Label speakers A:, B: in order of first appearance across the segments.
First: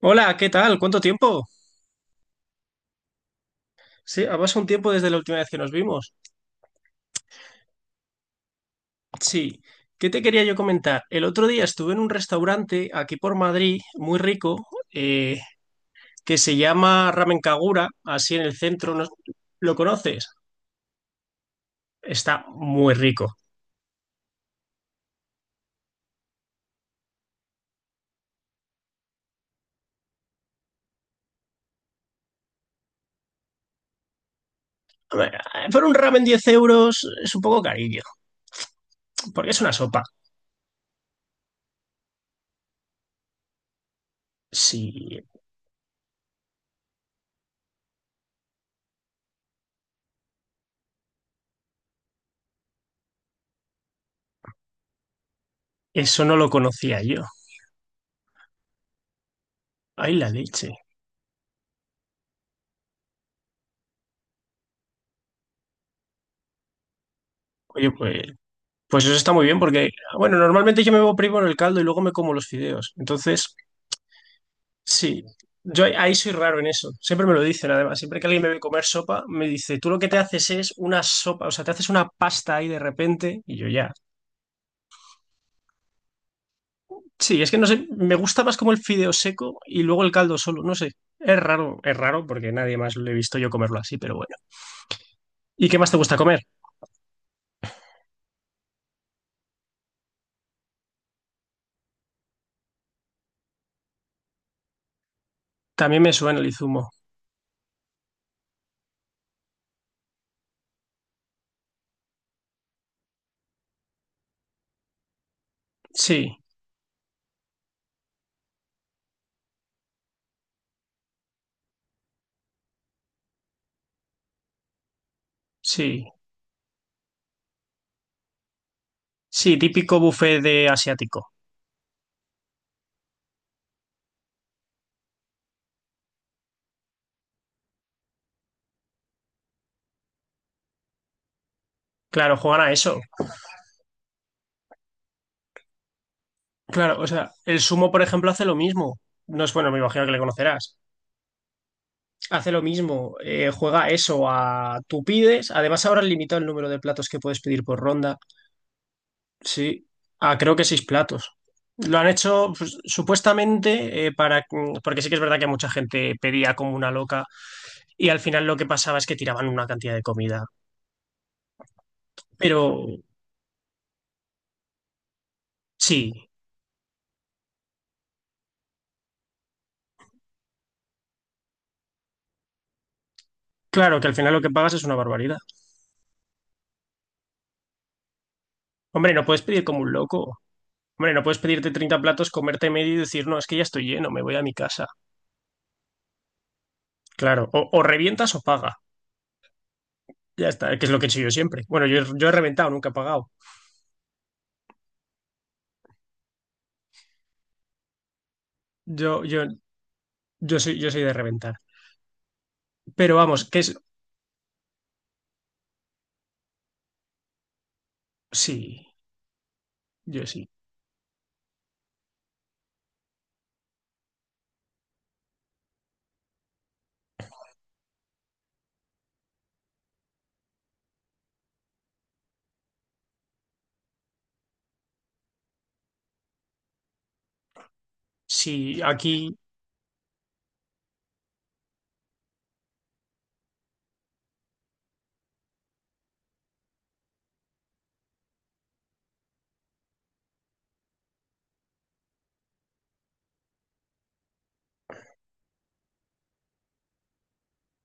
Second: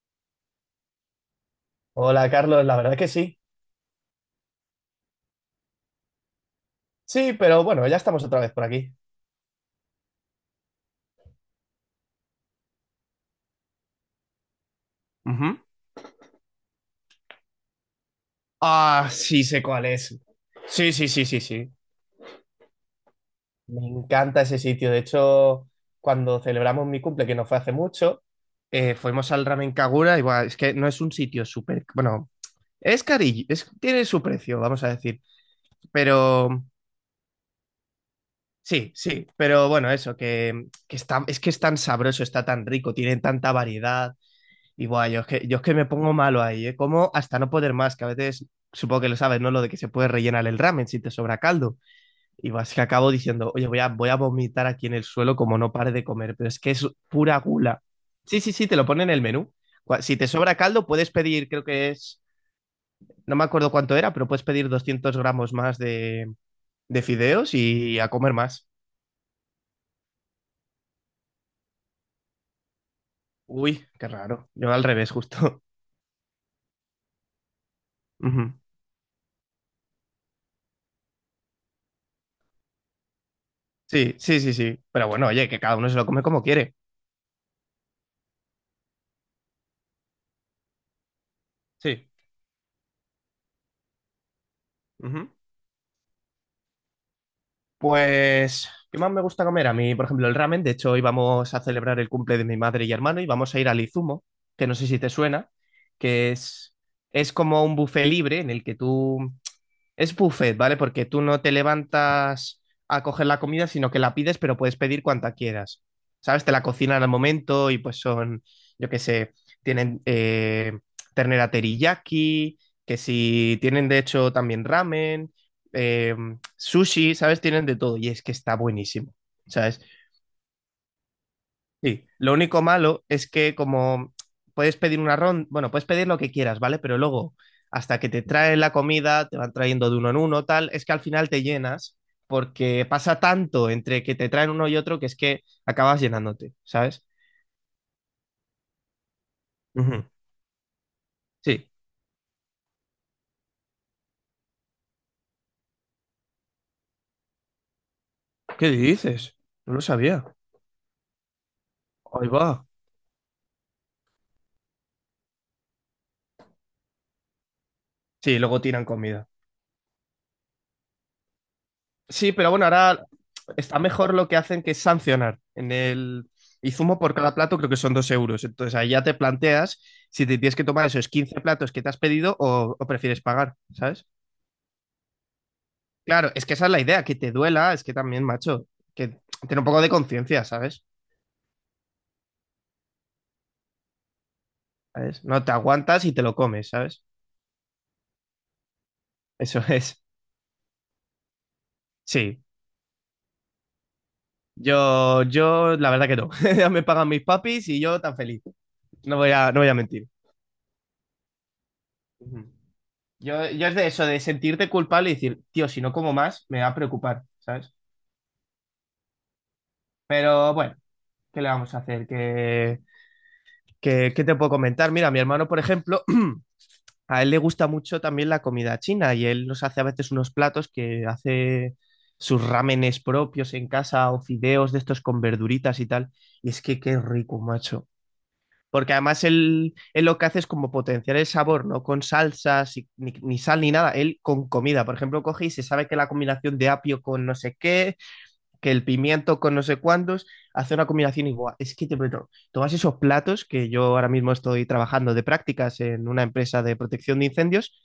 A: Hola, ¿qué tal? ¿Cuánto tiempo?
B: Hola Carlos, la verdad que sí.
A: Sí, ha pasado un tiempo desde la última vez que nos vimos.
B: Sí, pero bueno, ya estamos otra vez por aquí.
A: Sí, ¿qué te quería yo comentar? El otro día estuve en un restaurante aquí por Madrid, muy rico, eh,
B: Ujú.
A: que se llama Ramen Kagura, así en el centro. ¿No?
B: Ah, sí, sé
A: ¿Lo
B: cuál es.
A: conoces?
B: Sí, sí, sí, sí, sí.
A: Está muy rico.
B: Me encanta ese sitio. De hecho, cuando celebramos mi cumple, que no fue hace mucho, fuimos al Ramen Kagura y buah, es que no es un sitio súper... Bueno, es carillo, tiene su precio, vamos a
A: A
B: decir.
A: ver, por un ramen 10
B: Pero
A: euros es un poco carillo,
B: sí, sí,
A: porque es
B: pero
A: una
B: bueno,
A: sopa.
B: eso, que está, es que es tan sabroso, está tan rico, tiene tanta variedad. Y guay,
A: Sí,
B: yo es que me pongo malo ahí, ¿eh? Como hasta no poder más, que a veces supongo que lo sabes, ¿no? Lo de que se puede rellenar el ramen si te sobra caldo. Y vas que acabo diciendo, oye, voy a vomitar aquí en el suelo como no pare de
A: eso
B: comer,
A: no
B: pero
A: lo
B: es que es
A: conocía yo.
B: pura gula. Sí, sí, sí, te lo pone en el menú.
A: Ay,
B: Si te
A: la
B: sobra
A: leche.
B: caldo, puedes pedir, creo que es, no me acuerdo cuánto era, pero puedes pedir 200 gramos más de fideos
A: Oye,
B: y a
A: pues,
B: comer más.
A: pues eso está muy bien porque, bueno, normalmente yo me voy primero el caldo y luego me como los fideos. Entonces,
B: Uy, qué raro. Yo al revés,
A: sí,
B: justo.
A: yo ahí soy raro en eso. Siempre me lo dicen, además. Siempre que alguien me
B: Ujú.
A: ve comer sopa, me dice, tú lo que te haces es una sopa, o sea, te haces una pasta ahí de repente, y yo ya.
B: Sí, sí, sí, sí. Pero bueno, oye, que cada uno se lo come como quiere.
A: Sí, es que no sé, me gusta más como el fideo seco y luego el caldo solo, no sé. Es
B: Sí.
A: raro porque nadie más lo he visto yo comerlo así, pero bueno.
B: Ujú.
A: ¿Y qué más te gusta comer?
B: Pues, ¿qué más me gusta comer? A mí, por ejemplo, el ramen. De hecho, hoy vamos a celebrar el cumple de mi madre y hermano y vamos a ir al Izumo, que no sé si te suena,
A: También me
B: que
A: suena el izumo.
B: es como un buffet libre en el que tú es buffet, ¿vale? Porque tú no te levantas a coger la comida, sino que la pides, pero puedes pedir cuanta quieras.
A: Sí,
B: ¿Sabes? Te la cocinan al momento y pues son, yo qué sé, tienen ternera teriyaki, que si tienen de hecho también ramen,
A: sí,
B: eh, sushi, ¿sabes? Tienen de todo y es que está buenísimo,
A: sí,
B: ¿sabes?
A: típico buffet de asiático.
B: Sí, lo único malo es que como puedes pedir una ronda, bueno, puedes pedir lo que quieras, ¿vale? Pero luego, hasta que te traen la comida, te van trayendo de uno en uno, tal, es que al final te llenas
A: Claro, juegan a
B: porque
A: eso.
B: pasa tanto entre que te traen uno y otro que es que acabas llenándote,
A: Claro,
B: ¿sabes?
A: o sea, el sumo, por ejemplo, hace lo mismo. No es bueno, me imagino
B: Ujú.
A: que le conocerás.
B: Sí.
A: Hace lo mismo, juega eso a tú pides. Además, ahora han limitado el número de platos que puedes pedir por ronda.
B: ¿Qué dices?
A: Sí,
B: No lo sabía.
A: a creo que 6 platos. Lo han
B: Ahí va.
A: hecho pues, supuestamente para. Porque sí que es verdad que mucha gente pedía como una loca y al
B: Sí,
A: final lo
B: luego
A: que
B: tiran
A: pasaba es que
B: comida.
A: tiraban una cantidad de comida.
B: Sí, pero bueno,
A: Pero
B: ahora está mejor lo que hacen que es sancionar. En
A: sí,
B: el Izumo por cada plato creo que son 2 euros. Entonces ahí ya te planteas si te tienes que tomar esos 15 platos que te has pedido o prefieres pagar,
A: claro
B: ¿sabes?
A: que al final lo que pagas es una barbaridad.
B: Claro, es que esa es la idea, que te duela, es que también, macho, que
A: Hombre, no puedes
B: ten
A: pedir
B: un
A: como
B: poco de
A: un loco.
B: conciencia, ¿sabes?
A: Hombre, no puedes pedirte 30 platos, comerte medio y decir, no, es que ya estoy lleno, me voy a mi casa.
B: ¿Sabes? No te aguantas y te lo comes, ¿sabes?
A: Claro, o revientas o pagas.
B: Eso es.
A: Ya está, que es lo que he hecho yo siempre. Bueno, yo he
B: Sí.
A: reventado, nunca he pagado.
B: La verdad que no. Ya me pagan mis papis y yo tan feliz.
A: Yo, yo,
B: No voy a mentir.
A: yo soy de reventar.
B: Ujú.
A: Pero vamos,
B: Yo,
A: que
B: yo
A: es.
B: es de eso, de sentirte culpable y decir, tío, si no como más, me va a preocupar, ¿sabes?
A: Sí, yo sí.
B: Pero bueno, ¿qué le vamos a hacer? ¿Qué- qué te puedo comentar? Mira, mi hermano, por ejemplo, a él le gusta mucho también la comida china y él nos hace a veces unos platos que hace sus rámenes propios en casa o fideos de estos con verduritas y tal. Y es que qué rico, macho.
A: Sí,
B: Porque además
A: aquí,
B: él lo que hace es como potenciar el sabor, no con salsas, ni sal ni nada, él con comida. Por ejemplo, coge y se sabe que la combinación de apio con no sé qué, que el pimiento con no sé cuántos, hace una combinación igual. Es que te prometo, tomas esos platos que yo ahora mismo estoy trabajando de prácticas en una empresa de protección de incendios,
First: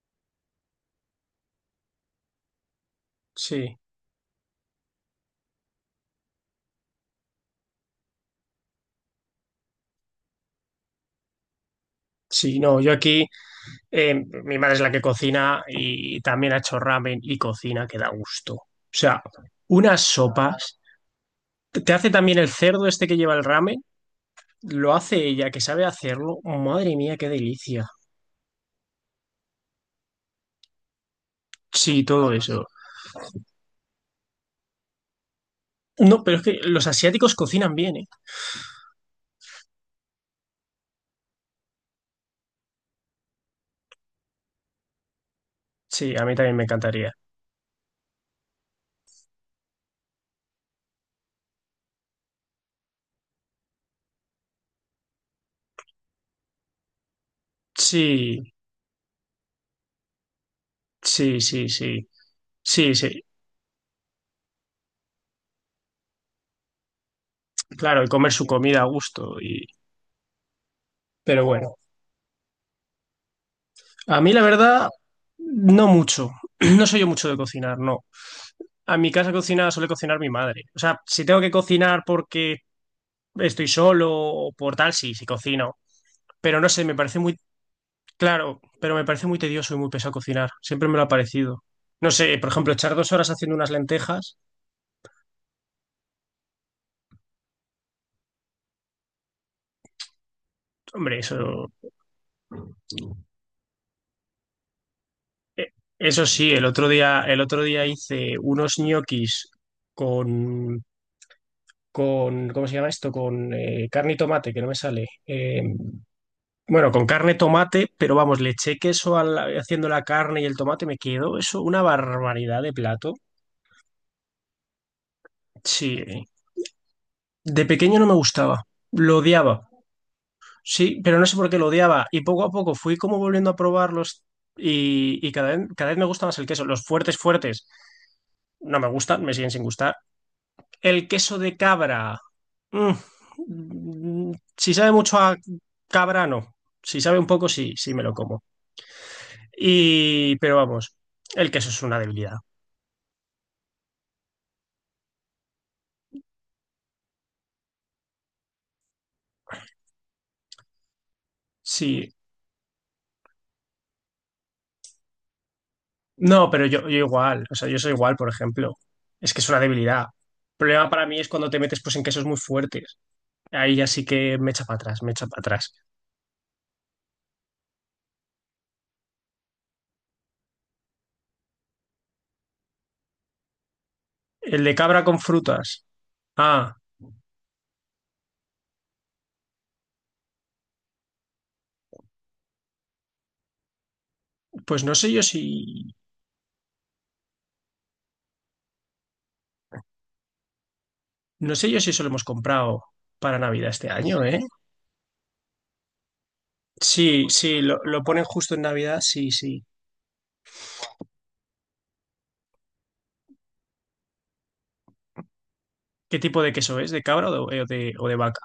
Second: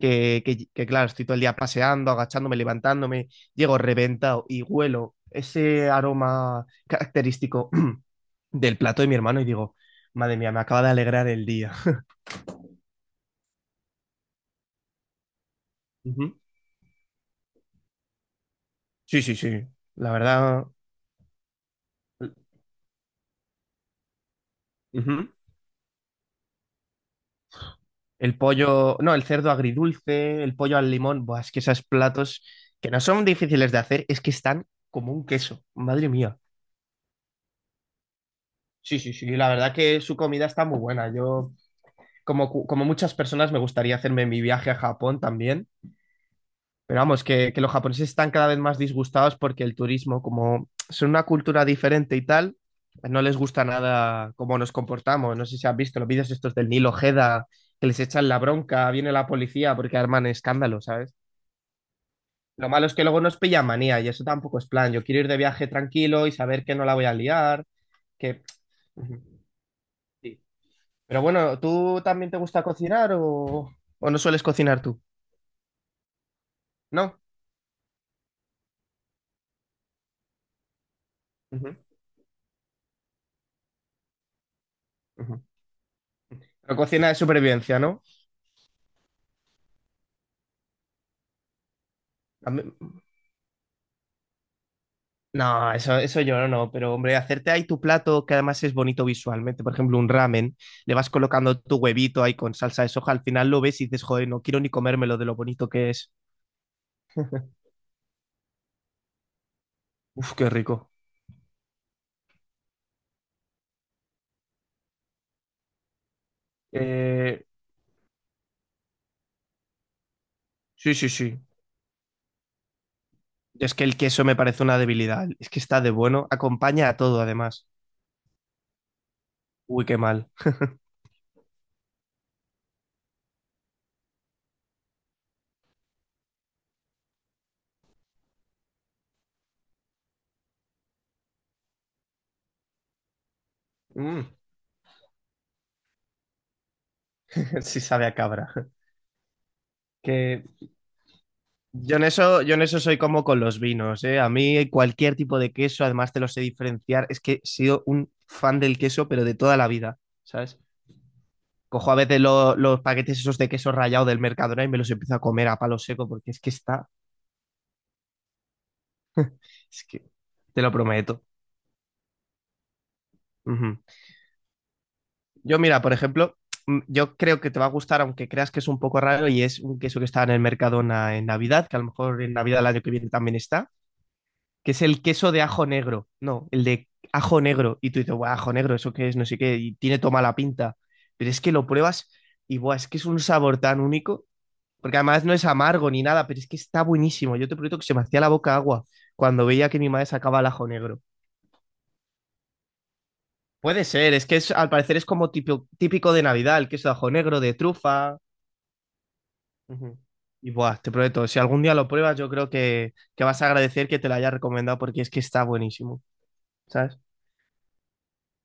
B: claro, estoy todo el día paseando, agachándome, levantándome,
A: sí.
B: llego reventado y huelo ese aroma característico del plato de mi hermano y digo, madre mía, me acaba de alegrar el día.
A: Sí, no, yo aquí, eh, mi madre es la que cocina y
B: Ujú.
A: también ha hecho ramen y cocina que da gusto. O sea,
B: Sí, sí, sí.
A: unas
B: La verdad,
A: sopas. Te hace también el cerdo este que lleva el ramen, lo hace
B: ujú.
A: ella, que sabe hacerlo. Madre mía, qué delicia.
B: El pollo, no, el cerdo agridulce, el pollo al limón, buah, es que esos
A: Sí, todo
B: platos
A: eso.
B: que no son difíciles de hacer, es que están como un queso, madre
A: No, pero
B: mía.
A: es que los asiáticos cocinan bien, ¿eh?
B: Sí, sí, sí, la verdad que su comida está muy buena. Yo, como muchas personas, me gustaría hacerme mi viaje a Japón también.
A: Sí, a mí también me
B: Pero
A: encantaría.
B: vamos, que los japoneses están cada vez más disgustados porque el turismo, como son una cultura diferente y tal, pues no les gusta nada cómo nos comportamos. No sé si has visto los vídeos estos del Nilo Ojeda, que les echan la
A: Sí,
B: bronca, viene la policía porque arman escándalo, ¿sabes?
A: sí, sí, sí.
B: Lo malo
A: Sí,
B: es que luego
A: sí.
B: nos pilla manía y eso tampoco es plan. Yo quiero ir de viaje tranquilo y saber que no la voy a liar,
A: Claro, y comer
B: que...
A: su comida a
B: Ujú,
A: gusto. Y...
B: sí. Pero
A: Pero
B: bueno,
A: bueno,
B: ¿tú también te gusta cocinar o no
A: a mí la
B: sueles cocinar
A: verdad,
B: tú?
A: no mucho. No soy yo
B: ¿No?
A: mucho de cocinar, no. A mi casa cocina suele cocinar mi madre. O sea, si tengo que
B: Ujú,
A: cocinar porque estoy solo o por tal, sí, sí
B: ujú.
A: cocino. Pero no
B: Pero
A: sé, me
B: cocina de
A: parece
B: supervivencia, ¿no?
A: muy tedioso y muy pesado cocinar. Siempre me lo ha parecido. No sé, por ejemplo, echar 2 horas haciendo unas lentejas,
B: No, eso yo no, pero hombre, hacerte ahí tu plato que además es bonito visualmente, por ejemplo, un ramen, le vas
A: hombre,
B: colocando
A: eso
B: tu huevito ahí con salsa de soja, al final lo ves y dices, joder, no quiero ni comérmelo de lo bonito que es.
A: Eso sí. El otro día hice unos ñoquis
B: Uf, qué
A: con,
B: rico.
A: ¿cómo se llama esto? Con carne y tomate, que no me sale. Bueno, con carne,
B: Eh,
A: tomate, pero vamos, le eché queso al- haciendo la carne y el tomate,
B: sí,
A: me
B: sí,
A: quedó
B: sí.
A: eso una barbaridad de plato.
B: Es que el queso me parece una debilidad, es que está de
A: Sí,
B: bueno, acompaña a todo
A: de
B: además.
A: pequeño no me gustaba, lo odiaba.
B: Uy, qué mal.
A: Sí, pero no sé por qué lo odiaba. Y poco a poco fui como volviendo a probarlos y cada vez me gusta más el queso. Los fuertes, fuertes, no me gustan, me siguen sin gustar. El queso de cabra. Mm,
B: Mm,
A: Si sabe mucho a cabra, no. Si sabe un poco, sí,
B: sí
A: sí me
B: sabe
A: lo
B: a
A: como.
B: cabra.
A: Y,
B: Que
A: pero vamos, el queso es
B: yo
A: una
B: en
A: debilidad.
B: eso, yo en eso soy como con los vinos, ¿eh? A mí cualquier tipo de queso, además te lo sé diferenciar. Es que he sido un fan del queso, pero de toda la vida, ¿sabes? Cojo a
A: Sí.
B: veces los paquetes esos de queso rallado del Mercadona y me los empiezo a comer a palo seco porque es
A: No,
B: que
A: pero yo,
B: está,
A: yo igual. O sea, yo soy igual, por ejemplo. Es que es una
B: es
A: debilidad.
B: que
A: El
B: te lo
A: problema para mí
B: prometo.
A: es cuando te metes pues en quesos muy fuertes. Ahí
B: Ujú.
A: ya sí que me echa para atrás, me echa para
B: Yo
A: atrás.
B: mira, por ejemplo, yo creo que te va a gustar, aunque creas que es un poco raro y es un queso que está en el Mercadona en Navidad, que a lo mejor en Navidad el año que viene también está
A: El
B: que
A: de
B: es el
A: cabra con
B: queso de ajo
A: frutas.
B: negro. No, el
A: Ah,
B: de ajo negro. Y tú dices, "Buah, ajo negro, ¿eso qué es? No sé qué. Y tiene toda mala pinta. Pero es que lo pruebas y, buah, es que es un sabor tan único.
A: pues no
B: Porque
A: sé yo
B: además no
A: si.
B: es amargo ni nada, pero es que está buenísimo. Yo te prometo que se me hacía la boca agua cuando veía que mi madre sacaba el ajo negro.
A: No sé yo si eso lo hemos comprado para Navidad
B: Puede
A: este
B: ser,
A: año,
B: es que
A: ¿eh?
B: es, al parecer es como típico, típico de Navidad, el queso de ajo
A: Sí,
B: negro, de
A: sí, lo
B: trufa.
A: ponen justo en Navidad, sí, sí.
B: Ujú. Y buah, te prometo, si algún día lo pruebas, yo creo que vas a agradecer que te lo haya recomendado porque es que está buenísimo,
A: ¿Qué tipo de queso es?
B: ¿sabes?
A: ¿De cabra o de vaca?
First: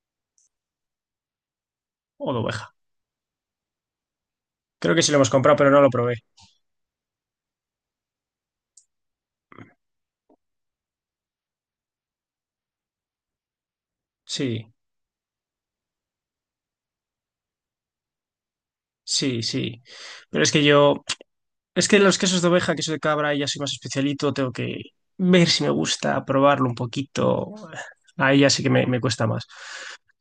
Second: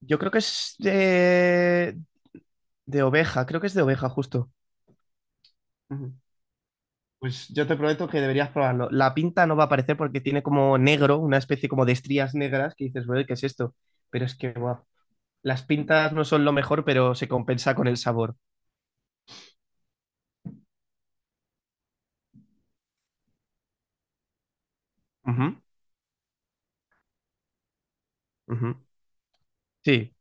B: Yo creo que es
A: ¿O de oveja?
B: de oveja, creo que es de oveja justo.
A: Creo que sí lo hemos comprado, pero no lo
B: Ujú.
A: probé.
B: Pues yo te prometo que deberías probarlo. La pinta no va a aparecer porque tiene como negro, una especie como de estrías negras que dices, bueno, ¿qué es esto? Pero es que,
A: Sí,
B: guau, las pintas no son lo mejor, pero se compensa con el sabor.
A: sí, sí. Pero es que yo, es que los quesos de oveja, queso de cabra, ya soy más especialito, tengo que ver
B: Ujú,
A: si me gusta, probarlo un poquito. Ahí ya sí que
B: ujú.
A: me cuesta más.
B: Sí,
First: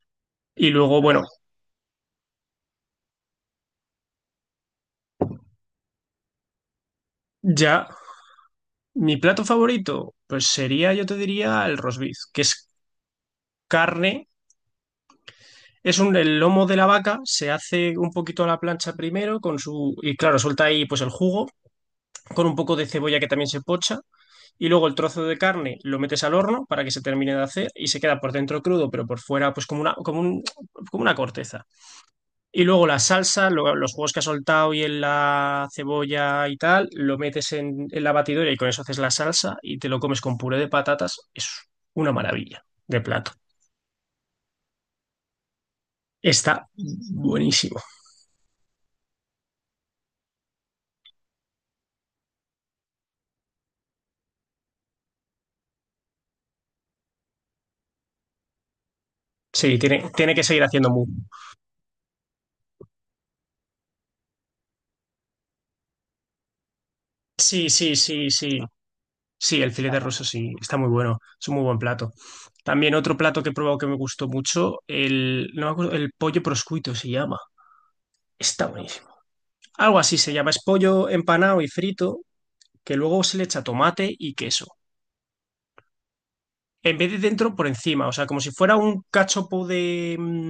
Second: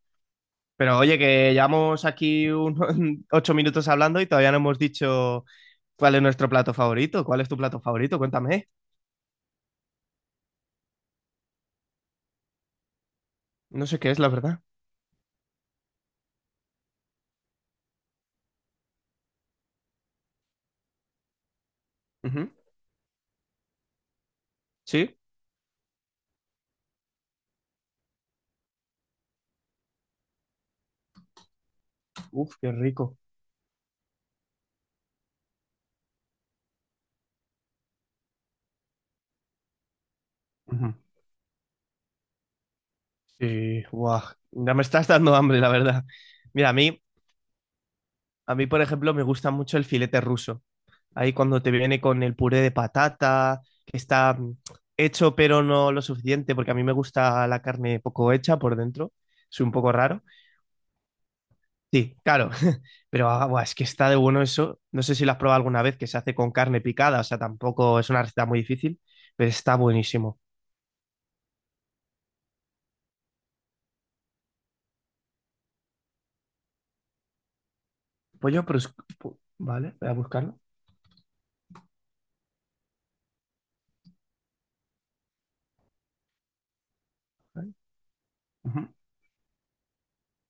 A: Y
B: pero
A: luego,
B: oye,
A: bueno,
B: que llevamos aquí 8 minutos hablando y todavía no hemos dicho cuál es nuestro plato favorito. ¿Cuál es tu plato
A: ya,
B: favorito? Cuéntame.
A: mi plato favorito, pues sería, yo te diría, el roast beef, que es
B: No sé qué es,
A: carne.
B: la verdad.
A: Es un, el lomo de la vaca, se hace un poquito a la plancha primero con su, y claro, suelta ahí pues el jugo, con
B: Ujú,
A: un poco de cebolla que también se pocha y luego el
B: ¿sí?
A: trozo de carne lo metes al horno para que se termine de hacer y se queda por dentro crudo pero por fuera pues como una, como un, como una corteza.
B: Uf,
A: Y
B: qué
A: luego la
B: rico.
A: salsa, lo- los jugos que has soltado y en la cebolla y tal, lo metes en la batidora y con eso haces la salsa y te lo comes con puré de
B: Ujú.
A: patatas. Es una maravilla de plato.
B: Sí, guau. Ya me estás dando hambre, la verdad.
A: Está
B: Mira,
A: buenísimo.
B: a mí, por ejemplo, me gusta mucho el filete ruso. Ahí cuando te viene con el puré de patata, que está hecho pero no lo suficiente, porque a mí me gusta la carne poco hecha por dentro. Soy un
A: Sí,
B: poco
A: tiene,
B: raro.
A: tiene que seguir haciendo muy.
B: Sí, claro. Pero ah, buah, es que está de bueno eso. No sé si lo has probado alguna vez, que se hace con carne picada. O sea,
A: Sí, sí,
B: tampoco es una
A: sí,
B: receta
A: sí.
B: muy difícil, pero
A: Sí, el
B: está
A: filete ruso
B: buenísimo.
A: sí, está muy bueno, es un muy buen plato. También otro plato que he probado que me gustó mucho, el, no me acuerdo, el pollo proscuito se llama,
B: Pollo,
A: está
B: pero...
A: buenísimo.
B: Vale,
A: Algo
B: voy a
A: así se llama,
B: buscarlo.
A: es pollo empanado y frito, que luego se le echa tomate y queso. En vez de dentro, por
B: Vale.
A: encima, o sea, como si fuera
B: Ujú.
A: un cachopo de... mm,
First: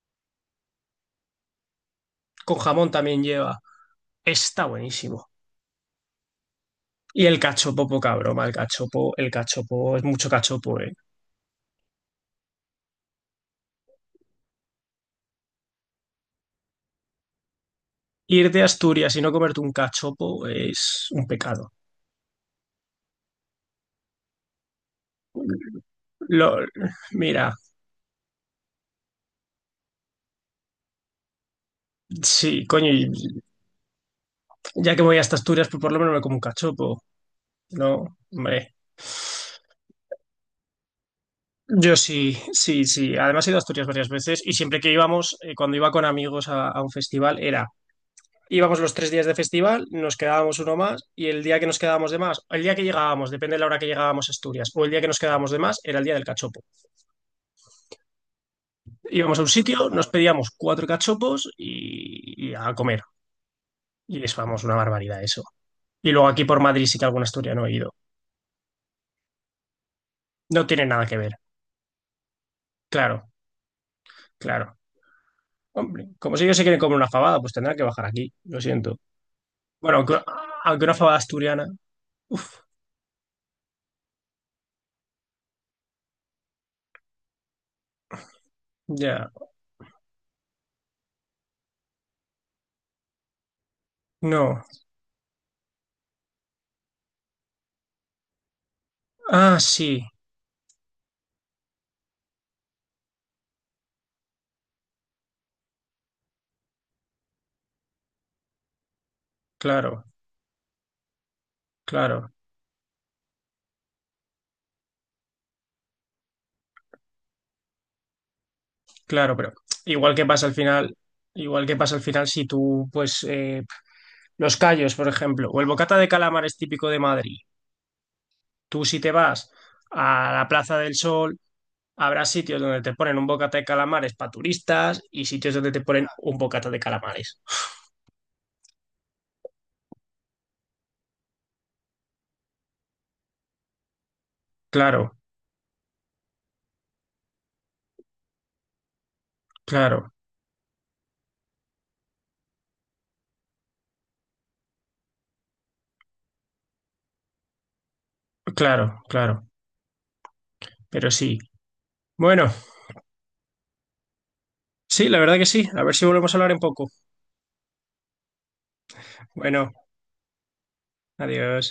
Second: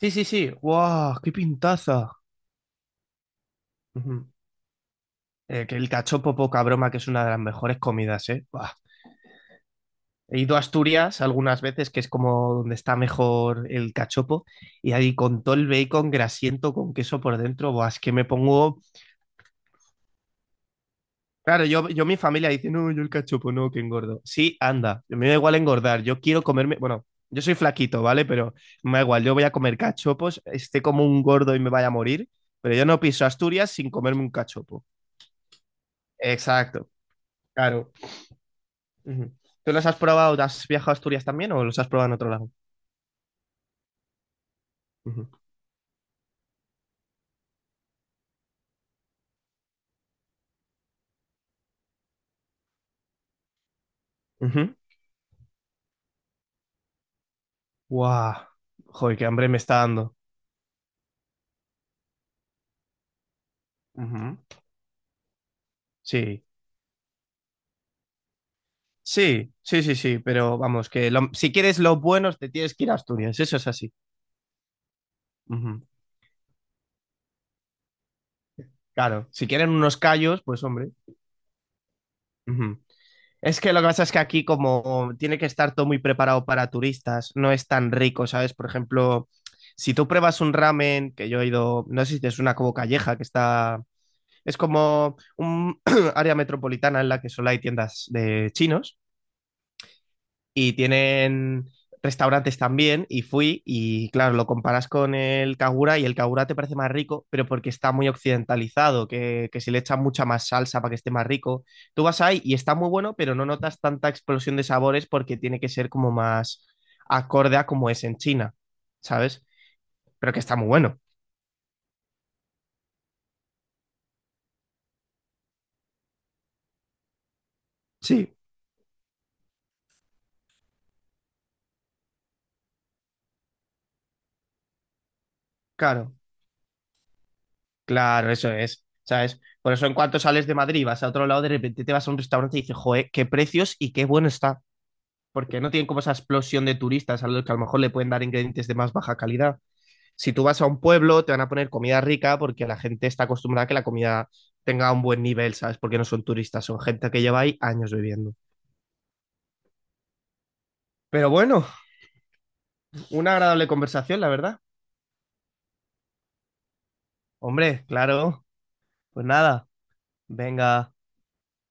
B: Sí, sí, sí. ¡Guau! ¡Qué pintaza!
A: con jamón también lleva,
B: Ujú.
A: está buenísimo.
B: Que el cachopo, poca broma, que es
A: Y
B: una de
A: el
B: las mejores
A: cachopo, poca
B: comidas,
A: broma,
B: ¿eh?
A: el
B: Buah.
A: cachopo, el cachopo, es mucho
B: He ido a
A: cachopo, ¿eh?
B: Asturias algunas veces, que es como donde está mejor el cachopo, y ahí con todo el bacon grasiento con queso por dentro, buah, es que me
A: Ir de
B: pongo...
A: Asturias y no comerte un cachopo es un
B: Claro,
A: pecado.
B: yo mi familia dice, no, yo el cachopo, no, que engordo. Sí, anda, a mí me da igual engordar, yo quiero
A: Lo,
B: comerme... Bueno, yo
A: mira.
B: soy flaquito, ¿vale? Pero me da igual, yo voy a comer cachopos, esté como un gordo y me vaya a morir,
A: Sí,
B: pero yo
A: coño,
B: no
A: y
B: piso Asturias sin comerme un cachopo.
A: ya que voy hasta Asturias, pues por lo menos me como un
B: Exacto,
A: cachopo,
B: claro.
A: ¿no? Hombre.
B: Ujú. ¿Tú los has probado? ¿Has viajado a Asturias también o los has
A: Yo
B: probado en otro
A: sí,
B: lado?
A: sí, sí. Además he ido a Asturias varias veces y siempre que
B: Ujú.
A: íbamos, cuando iba con amigos a un festival, era, íbamos los 3 días de festival, nos quedábamos uno más y el día que nos quedábamos de más, el día que llegábamos, depende de la hora que llegábamos a Asturias,
B: Ujú.
A: o el día que nos quedábamos de más, era el día del cachopo.
B: Guau. Joder, qué
A: Íbamos a
B: hambre
A: un
B: me está
A: sitio, nos
B: dando.
A: pedíamos 4 cachopos y a comer. Y es,
B: Ujú.
A: vamos, una barbaridad eso. Y luego aquí
B: Sí.
A: por Madrid sí que algún asturiano he ido.
B: Sí, sí, sí, sí, pero
A: No tiene
B: vamos,
A: nada
B: que
A: que ver,
B: si quieres los buenos te tienes que ir a
A: claro.
B: Asturias, eso es así.
A: Claro.
B: Ujú.
A: Hombre, como si ellos se quieren comer una fabada, pues tendrán que bajar aquí, lo siento.
B: Claro, si quieren unos
A: Bueno, aunque,
B: callos, pues
A: aunque
B: hombre.
A: una fabada asturiana, uff,
B: Ujú. Es que lo que pasa es que aquí como tiene que estar todo muy preparado para turistas, no es tan rico, ¿sabes? Por ejemplo,
A: ya,
B: si tú pruebas un ramen, que yo he ido, no sé si es una como calleja que está. Es
A: no.
B: como un área metropolitana en la que solo hay tiendas de chinos
A: Ah, sí,
B: y tienen restaurantes también y fui y claro, lo comparas con el Kagura y el Kagura te parece más rico, pero porque está muy occidentalizado, que se le echa
A: claro,
B: mucha más salsa para que esté más rico. Tú vas
A: claro,
B: ahí y está muy bueno, pero no notas tanta explosión de sabores porque tiene que ser como más acorde a como es en China,
A: claro,
B: ¿sabes?
A: pero igual que
B: Pero que
A: pasa al
B: está muy
A: final,
B: bueno.
A: igual que pasa al final si tú, pues, los callos, por ejemplo, o el bocata de calamares típico de Madrid,
B: Sí,
A: tú si te vas a la Plaza del Sol, habrá sitios donde te ponen un bocata de calamares para turistas y sitios donde te ponen
B: claro.
A: un bocata de calamares.
B: Claro, eso es, ¿sabes? Por eso en cuanto sales de Madrid, vas a otro lado, de repente te vas a un restaurante y dices, joder, qué precios y qué bueno está.
A: Claro,
B: Porque no tienen como esa explosión de turistas a los que a lo mejor le pueden dar ingredientes de más baja calidad.
A: claro,
B: Si tú vas a un pueblo, te van a poner comida rica porque la gente está acostumbrada a que la comida tenga un buen nivel, ¿sabes? Porque no son turistas, son gente que lleva ahí años viviendo.
A: claro, claro, pero
B: Pero
A: sí.
B: bueno,
A: Bueno,
B: una agradable conversación, la verdad.
A: sí, la verdad que sí. A ver si volvemos a hablar en poco.
B: Hombre, claro. Pues nada,
A: Bueno,
B: venga.
A: adiós.